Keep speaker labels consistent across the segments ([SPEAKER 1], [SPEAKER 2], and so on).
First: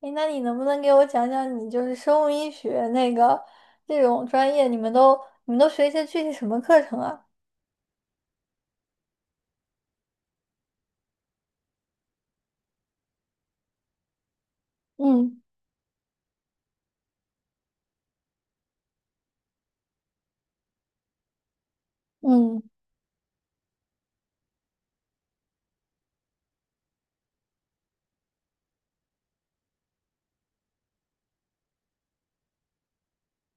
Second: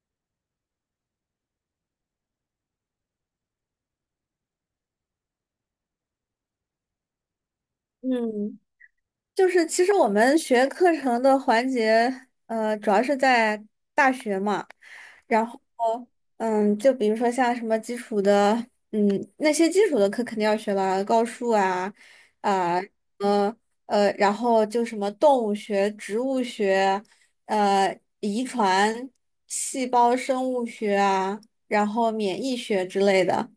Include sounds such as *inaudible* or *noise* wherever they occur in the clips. [SPEAKER 1] 诶，那你能不能给我讲讲你就是生物医学那个这种专业，你们都学一些具体什么课程啊？
[SPEAKER 2] 嗯，就是其实我们学课程的环节，主要是在大学嘛，
[SPEAKER 1] 嗯。
[SPEAKER 2] 然后，就比如说像什么基础的，嗯，那些基础的课肯定要学了，高数啊，
[SPEAKER 1] 嗯。
[SPEAKER 2] 啊、呃，然后就什么动物学、植物学，遗传、细胞生物学啊，然后免疫学之类的。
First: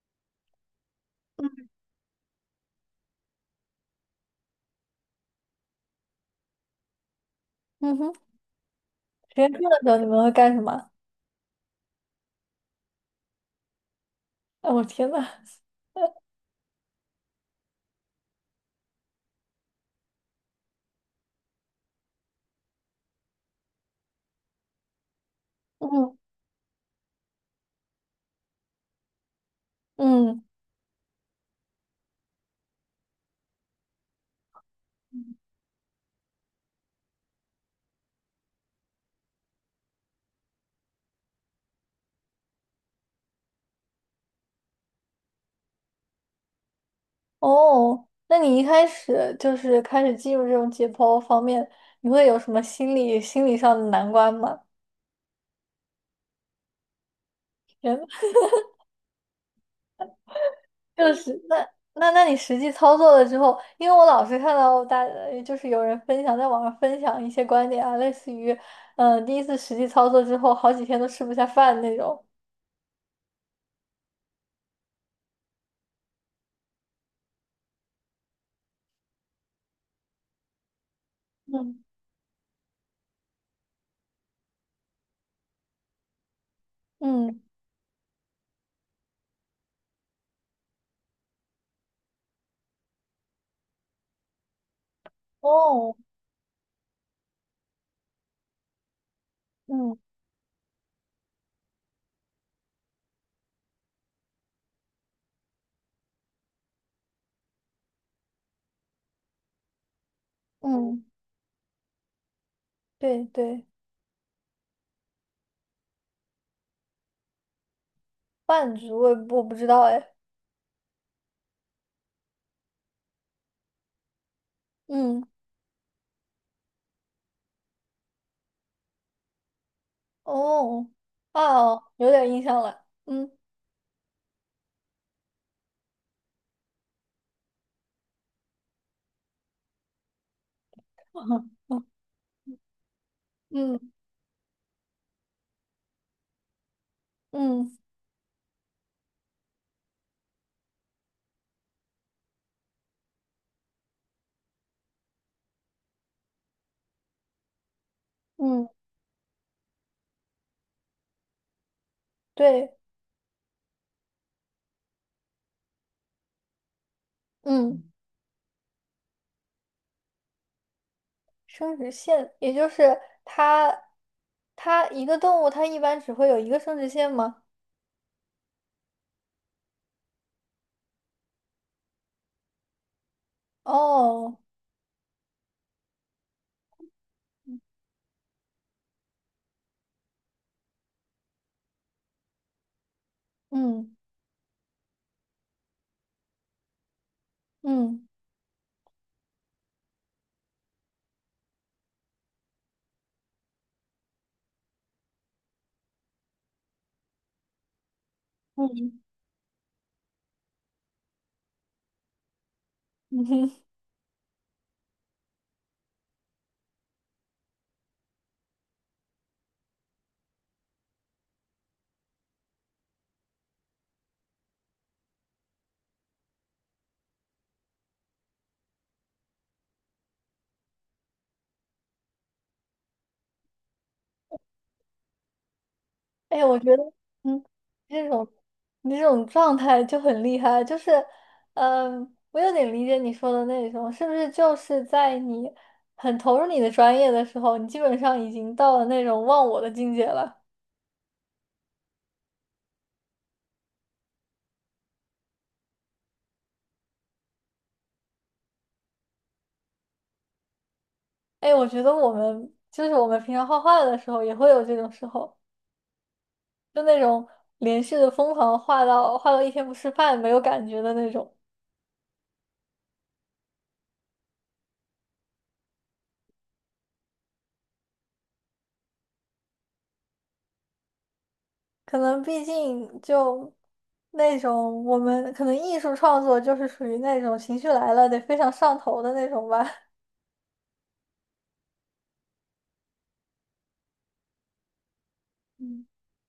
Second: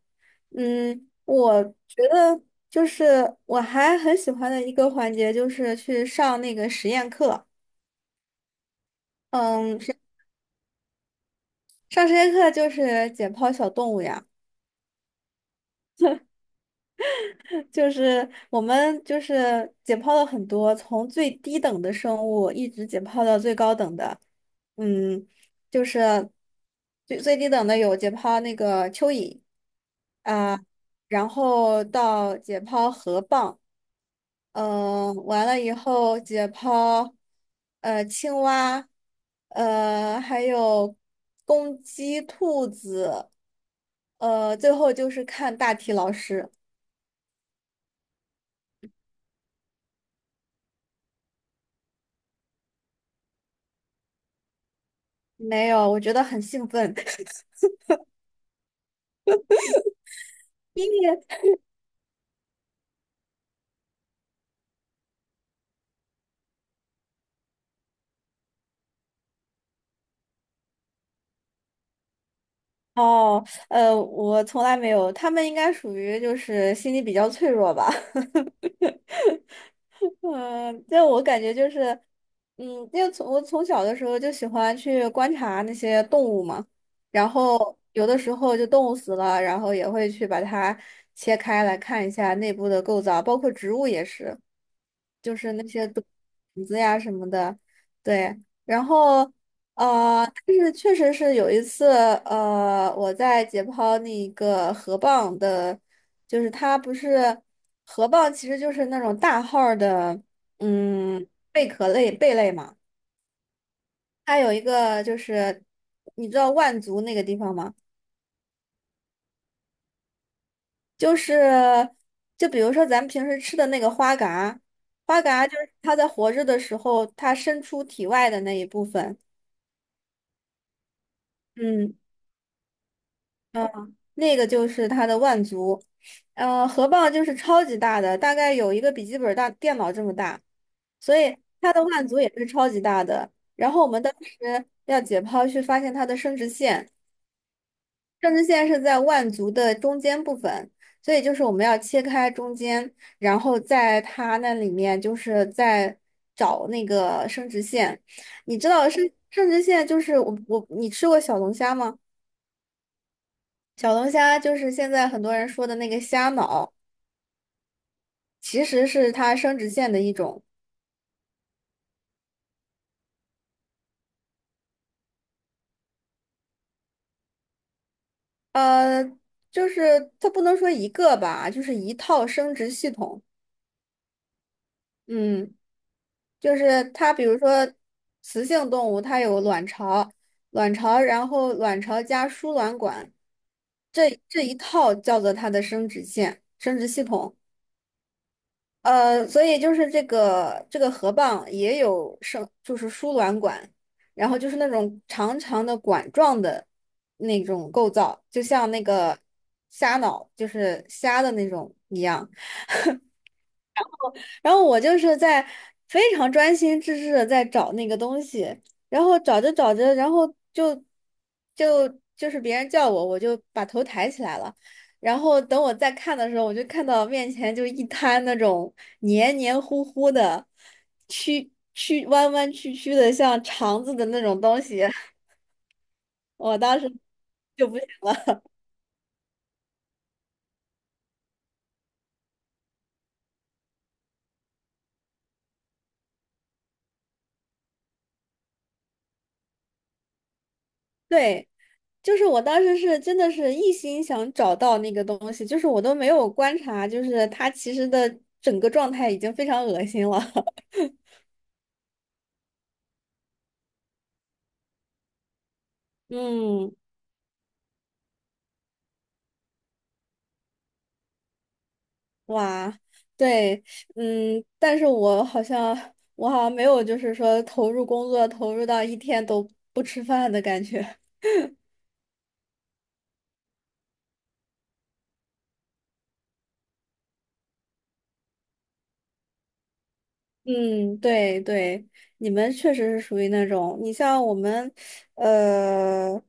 [SPEAKER 2] 我
[SPEAKER 1] *laughs*
[SPEAKER 2] 觉得就是我还很喜欢的一个环节就是去上那个实验课。
[SPEAKER 1] 嗯哼，实验课的
[SPEAKER 2] 嗯，
[SPEAKER 1] 时候
[SPEAKER 2] 是。
[SPEAKER 1] 你们会干什么？*laughs*
[SPEAKER 2] 上实验课就是解剖小动物呀，
[SPEAKER 1] 哎，我天呐！*laughs*
[SPEAKER 2] 就是我们就是解剖了很多，从最低等的生物一直解剖到最高等的。嗯，就
[SPEAKER 1] 嗯。
[SPEAKER 2] 是最最低等的有解剖那个蚯蚓
[SPEAKER 1] 嗯。
[SPEAKER 2] 啊，然后到解剖河蚌。完了以后解剖，青蛙，还有公鸡、兔子，最后就是看大体老师。
[SPEAKER 1] 哦，那你一开始就是开始进入这种解剖方面，你会有什么心理上的难关吗？
[SPEAKER 2] 没有，我觉得很兴奋。*laughs*
[SPEAKER 1] 天呐。
[SPEAKER 2] 因
[SPEAKER 1] 就是
[SPEAKER 2] 为
[SPEAKER 1] 那，那你实际操作了之后，因为我老是看到大，就是有人分享在网上分享一些观点啊，类似于，第一次实际操作之后好几天都吃不下饭那种。
[SPEAKER 2] 哦，我从来没有，他们应该属于就是心理比较脆弱吧。嗯，就我感觉就是，
[SPEAKER 1] 嗯。
[SPEAKER 2] 嗯，因为从我从小的时候就喜欢去观察那些动物嘛，然
[SPEAKER 1] 嗯。
[SPEAKER 2] 后有的时候就动物死了，然后也会去把它切开来看一下内部的构造，包括植物也是，就是那些
[SPEAKER 1] 哦。
[SPEAKER 2] 种子呀什么的，对，然后
[SPEAKER 1] 嗯。
[SPEAKER 2] 但是确实是有一次，我在解剖那个河蚌的。就是它不是河蚌，其实就是那种大号儿的，
[SPEAKER 1] 嗯。
[SPEAKER 2] 嗯，贝壳类贝类嘛。
[SPEAKER 1] 对对。
[SPEAKER 2] 它有一个就是，你知道万族那个地方吗？
[SPEAKER 1] 半局我也不，我不知道哎。
[SPEAKER 2] 就是，就比如说咱们平时吃的那个花蛤，花
[SPEAKER 1] 嗯。
[SPEAKER 2] 蛤就是它在活着的时候，它伸出体外的那一部分。
[SPEAKER 1] 哦。啊，哦，
[SPEAKER 2] 嗯。
[SPEAKER 1] 有点印象了。嗯。
[SPEAKER 2] 那个就是它的腕足，河蚌就是超级大的，大概有一个笔记本大电脑这么大，所以它
[SPEAKER 1] *laughs*
[SPEAKER 2] 的腕足也是超级大的。然
[SPEAKER 1] 嗯。
[SPEAKER 2] 后我们当时要解剖去发现它的生殖腺，
[SPEAKER 1] 嗯。
[SPEAKER 2] 生殖腺是在腕足的中间部分，所以就是我们要切开中间，然后在它那里面就是在找那个生殖腺。你
[SPEAKER 1] 嗯。
[SPEAKER 2] 知道生殖腺就是你吃过小龙虾吗？
[SPEAKER 1] 对。
[SPEAKER 2] 小龙虾就是现在很多人说的那个虾脑。
[SPEAKER 1] 嗯。
[SPEAKER 2] 其实是它生殖腺的一种，
[SPEAKER 1] 生殖腺，也就是它，它一个动物它一般只会有一个生殖腺吗？
[SPEAKER 2] 呃，就是它不能说一个吧，就是一套生殖系统。
[SPEAKER 1] 哦。
[SPEAKER 2] 嗯，就是它，比如说雌性动物，它有卵巢，然后卵巢加输卵管，
[SPEAKER 1] 嗯。
[SPEAKER 2] 这一套叫做它的生殖腺、生殖系统。
[SPEAKER 1] 嗯。
[SPEAKER 2] 所以就是这个河蚌也有就是输卵管，然后就是那种长长的管状的那种构造，就像那
[SPEAKER 1] 嗯。
[SPEAKER 2] 个虾脑，就是虾的那种一样。
[SPEAKER 1] 嗯哼。
[SPEAKER 2] 然后我就是在非常专心致志的在找那个东西，然后找着找着，然后就就就是别人叫我，我就把头抬起来了。然后等我再看的时候，我就看到面前就一滩那种黏黏糊糊的、曲曲弯弯曲曲的，像肠子的那种东西。*laughs*
[SPEAKER 1] *laughs* 哎，我
[SPEAKER 2] 我
[SPEAKER 1] 觉
[SPEAKER 2] 当
[SPEAKER 1] 得，
[SPEAKER 2] 时。
[SPEAKER 1] 嗯，
[SPEAKER 2] 就不。
[SPEAKER 1] 这种，你这种状态就很厉害，就是，嗯，我有点理解你说的那种，是不是就是在你很投入你的专业的时候，你基本上已经到了那种忘我的境界了？
[SPEAKER 2] 对，就是我当时是真的是一心想找到那个东西，就是我都没有观察，就是他其实的整个状态已经非常恶心了。*laughs*
[SPEAKER 1] 哎，我觉得我们平常画画的时候也会有这种时候。
[SPEAKER 2] 嗯，
[SPEAKER 1] 就那种连续的疯狂画到一天不吃饭没有感觉的那种。
[SPEAKER 2] 哇，对，但是我好像没有就是说投入工作投入到一天都不吃饭的感觉。
[SPEAKER 1] 可能毕竟就那种我们可能艺术创作就是属于那种情绪来了得非常上头的那种吧。*laughs*
[SPEAKER 2] 嗯，对对，你们确实是属于那种，你像我们，
[SPEAKER 1] 嗯。
[SPEAKER 2] 呃，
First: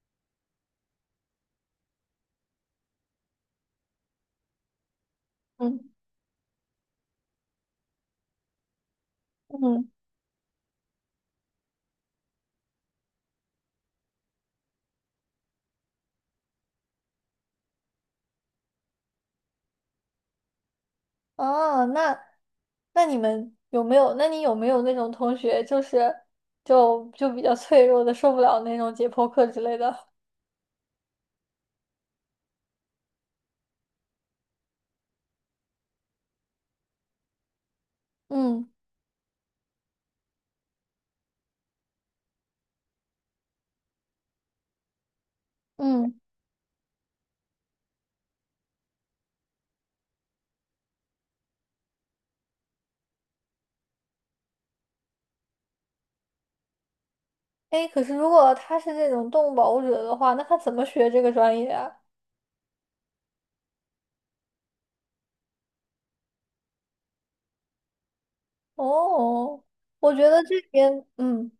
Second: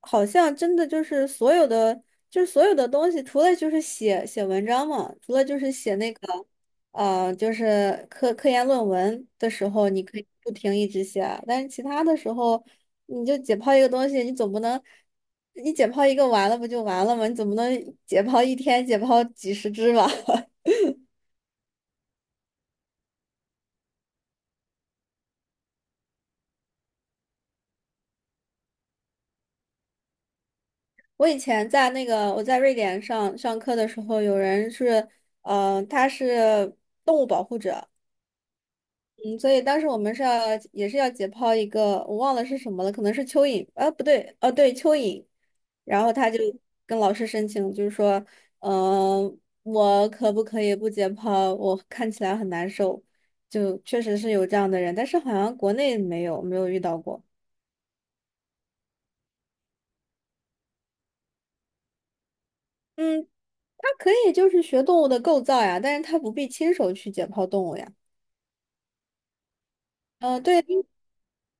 [SPEAKER 2] 好像真的就是所有的，东西，除了就是写写文章嘛，除了就是
[SPEAKER 1] 嗯。
[SPEAKER 2] 写那个，就是科研论文的时候，
[SPEAKER 1] 嗯。
[SPEAKER 2] 你可以不停一直写啊，但是其他的时候，你就解剖一个东西，你总不能，你解剖一个完了不就完了吗？你总不能解剖一天解剖几十只吧？*laughs*
[SPEAKER 1] 哦，那，那你们有没有？那你有没有那种同学，就是，就比较脆弱的，受不了那种解剖课之类的？
[SPEAKER 2] 我以前在那个我在瑞典上课的时候，有人是，他是，
[SPEAKER 1] 嗯。
[SPEAKER 2] 嗯，所以当时我们是要也是要解剖一个，我忘了是什么了，可能是蚯蚓，啊，不对，哦，对，蚯蚓，然后
[SPEAKER 1] 嗯。
[SPEAKER 2] 他就跟老师申请，就是说，嗯、我可不可以不解剖？我看起来很难受，就确实是有这样的人，但是好像国内没有没有遇到过。
[SPEAKER 1] 哎，可是如果他是这种动物保护者的话，那他怎么学这个专业啊？
[SPEAKER 2] 嗯，他可以就是学动物的构造呀，但是他不必亲手去解剖动物呀。
[SPEAKER 1] 哦，我觉得这
[SPEAKER 2] 对，
[SPEAKER 1] 边，嗯。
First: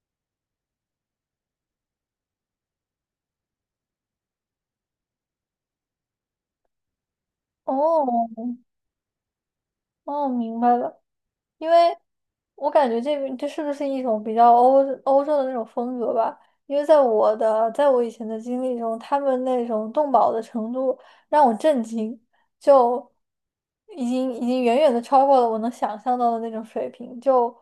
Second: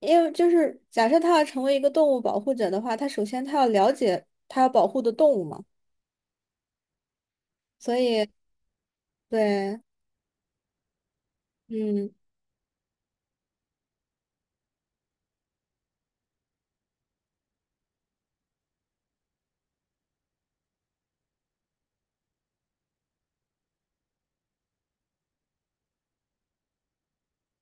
[SPEAKER 2] 因为就是假设他要成为一个动物保护者的话，他首先他要了解他要保护的动物嘛，所
[SPEAKER 1] 哦。
[SPEAKER 2] 以对，
[SPEAKER 1] 哦，明白了。因为
[SPEAKER 2] 嗯
[SPEAKER 1] 我感觉这边这是不是一种比较欧，欧洲的那种风格吧？因为在我的，在我以前的经历中，他们那种动保的程度让我震惊，就已经远远的超过了我能想象到的那种水平。就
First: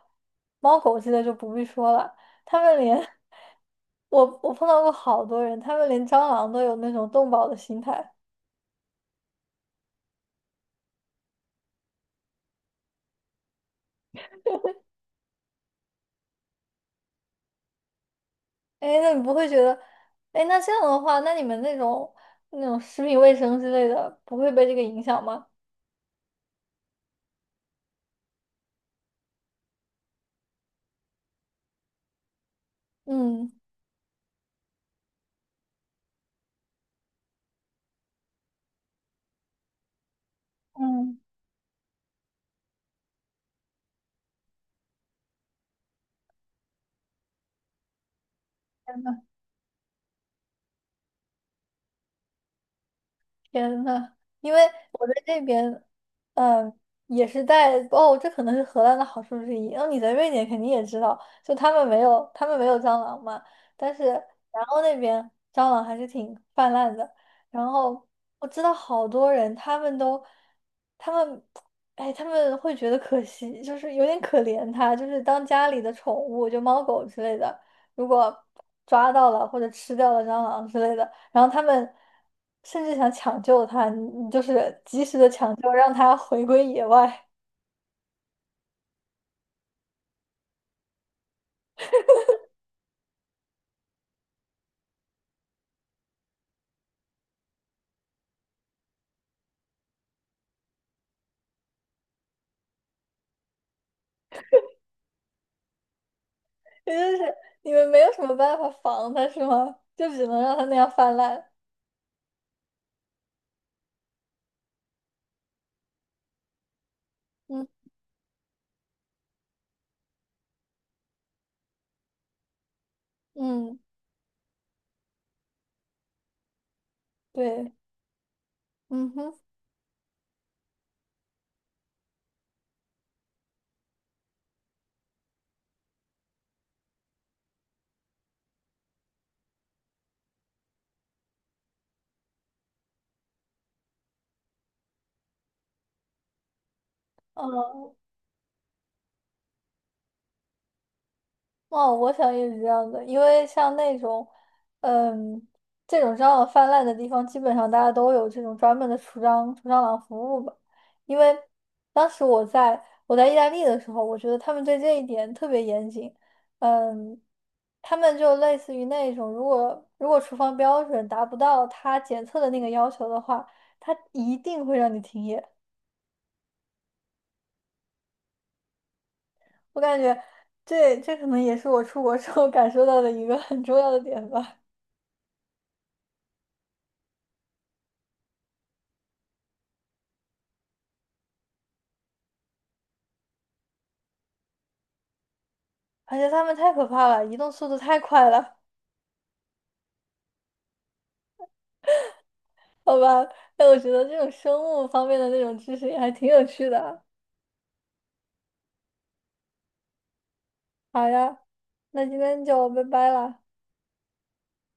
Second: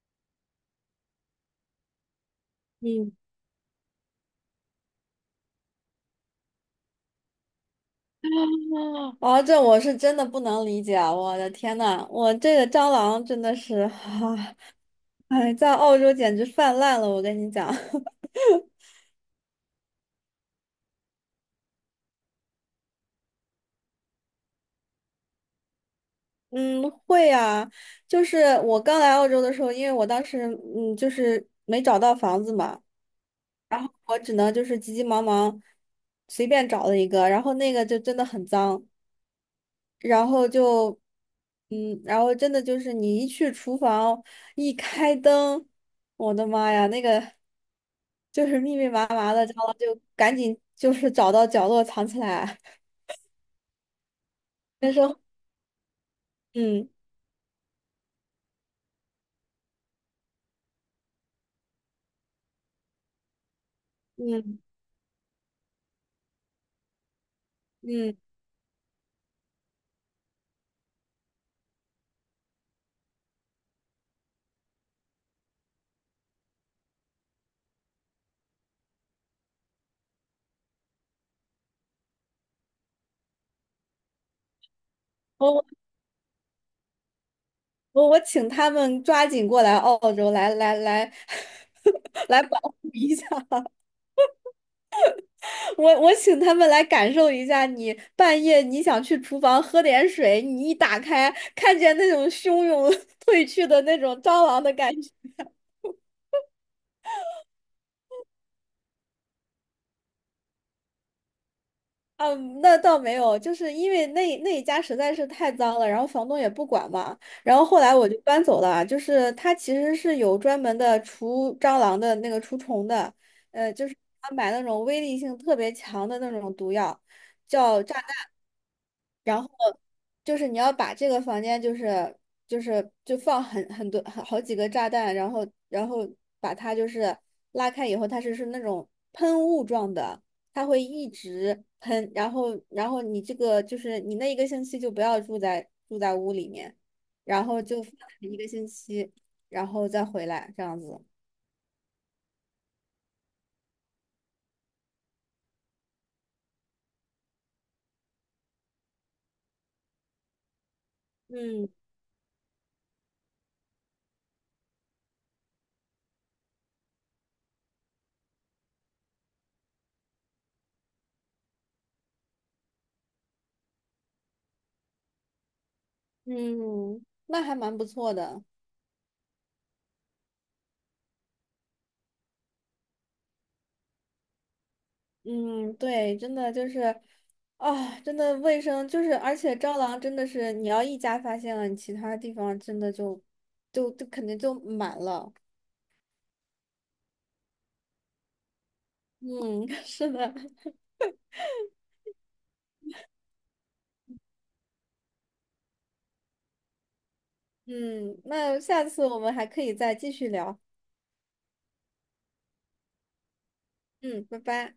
[SPEAKER 1] 猫狗之类就不必说了，他们连，
[SPEAKER 2] 嗯，
[SPEAKER 1] *laughs* 我碰到过好多人，他们连蟑螂都有那种动保的心态。
[SPEAKER 2] 哦，这我是真的不能理解啊，我的天呐，我这个蟑螂真的是，啊，哎，在澳洲简直泛滥了，我跟你讲。*laughs*
[SPEAKER 1] 哎，那你不会觉得，哎，那这样的话，那你们那种，那种食品卫生之类的，不会被这个影响吗？
[SPEAKER 2] 嗯，会啊，就是我刚来澳洲的时候，因为我当时就是没找到房子嘛，
[SPEAKER 1] 嗯。
[SPEAKER 2] 然后我只能就是急急忙忙随便找了一个，然后那个就真的很脏，然后就，
[SPEAKER 1] 嗯。
[SPEAKER 2] 然后真的就是你一去厨房，一开灯，我的妈呀，那个就是密密麻麻的，然后就赶紧就是找到角落藏起来。
[SPEAKER 1] 天呐，因为
[SPEAKER 2] 那时
[SPEAKER 1] 我在
[SPEAKER 2] 候，
[SPEAKER 1] 这边，嗯，
[SPEAKER 2] 嗯
[SPEAKER 1] 也是带，哦，这可能是荷兰的好处之一。然后你在瑞典肯定也知道，就他们没有蟑螂嘛，但是
[SPEAKER 2] 嗯
[SPEAKER 1] 然后那边蟑螂还是挺泛滥的。然后
[SPEAKER 2] 嗯，
[SPEAKER 1] 我知道好多人，他们都，他们，哎，他们会觉得可惜，就是有点可怜他，就是当家里的宠物，就猫狗之类的，如果抓到了或者吃掉了蟑螂之类的。然后他们甚至想抢救他，你，就是及时的抢
[SPEAKER 2] 我
[SPEAKER 1] 救，让他回归野外。
[SPEAKER 2] 我请他们抓紧过来澳洲来来来 *laughs* 来保护一下。我请他们来感受一下你，半夜你想去厨房喝点水，你一打开看见那种汹涌 *laughs* 退去的那种蟑螂的感觉。
[SPEAKER 1] *laughs* 也就是你们没有什么办法防他，是吗？就只能让他那样泛滥。
[SPEAKER 2] 啊，那倒没有，就是因为那一家实在是太脏了，然后房东也不管嘛，然后
[SPEAKER 1] 嗯。
[SPEAKER 2] 后来我就搬走了啊。就是他其实是有专门的除蟑螂的那个除虫的，
[SPEAKER 1] 嗯，
[SPEAKER 2] 就是他买那种威力性特别强的那种毒药，
[SPEAKER 1] 对。
[SPEAKER 2] 叫炸。
[SPEAKER 1] 嗯哼。
[SPEAKER 2] 就是你要把这个房间就放很多很好几个炸弹，然后把它就是拉开以后，它是那种喷雾状的，它会一直喷，然后你这个就是你那一个星期就不要住在屋里面，然后
[SPEAKER 1] 哦。
[SPEAKER 2] 就放一个星期，然后再回来这样子。
[SPEAKER 1] 哦，我想也是这样的，因为像那种，嗯，这种蟑螂泛滥的地方，基本上大家都有这种专门的除蟑螂服务吧。因为
[SPEAKER 2] 嗯
[SPEAKER 1] 当时我在，在意大利的时候，我觉得他们对这一点特别严谨。嗯，他们就类似于那种，如果厨房标准达不到他检测的那个要求的话，他一定会让你停业。
[SPEAKER 2] 嗯，那还蛮不错的。
[SPEAKER 1] 我感觉，这可能也是我出国之后感受到的一个很重要的点吧。
[SPEAKER 2] 嗯，对，真的就是，啊，真的卫生就是，而且蟑螂真的是，你要一家发现了，你其他地方真的就肯定就满了。
[SPEAKER 1] 而且它们太可怕了，移动速度太快了，
[SPEAKER 2] 嗯，*laughs* 是的，
[SPEAKER 1] 好吧？哎，我觉得这种生物方面的那种知识也还挺有趣的啊。
[SPEAKER 2] 嗯，那下次我们还可以再继续聊。
[SPEAKER 1] 好呀，那今天就拜拜了。
[SPEAKER 2] 嗯，拜拜。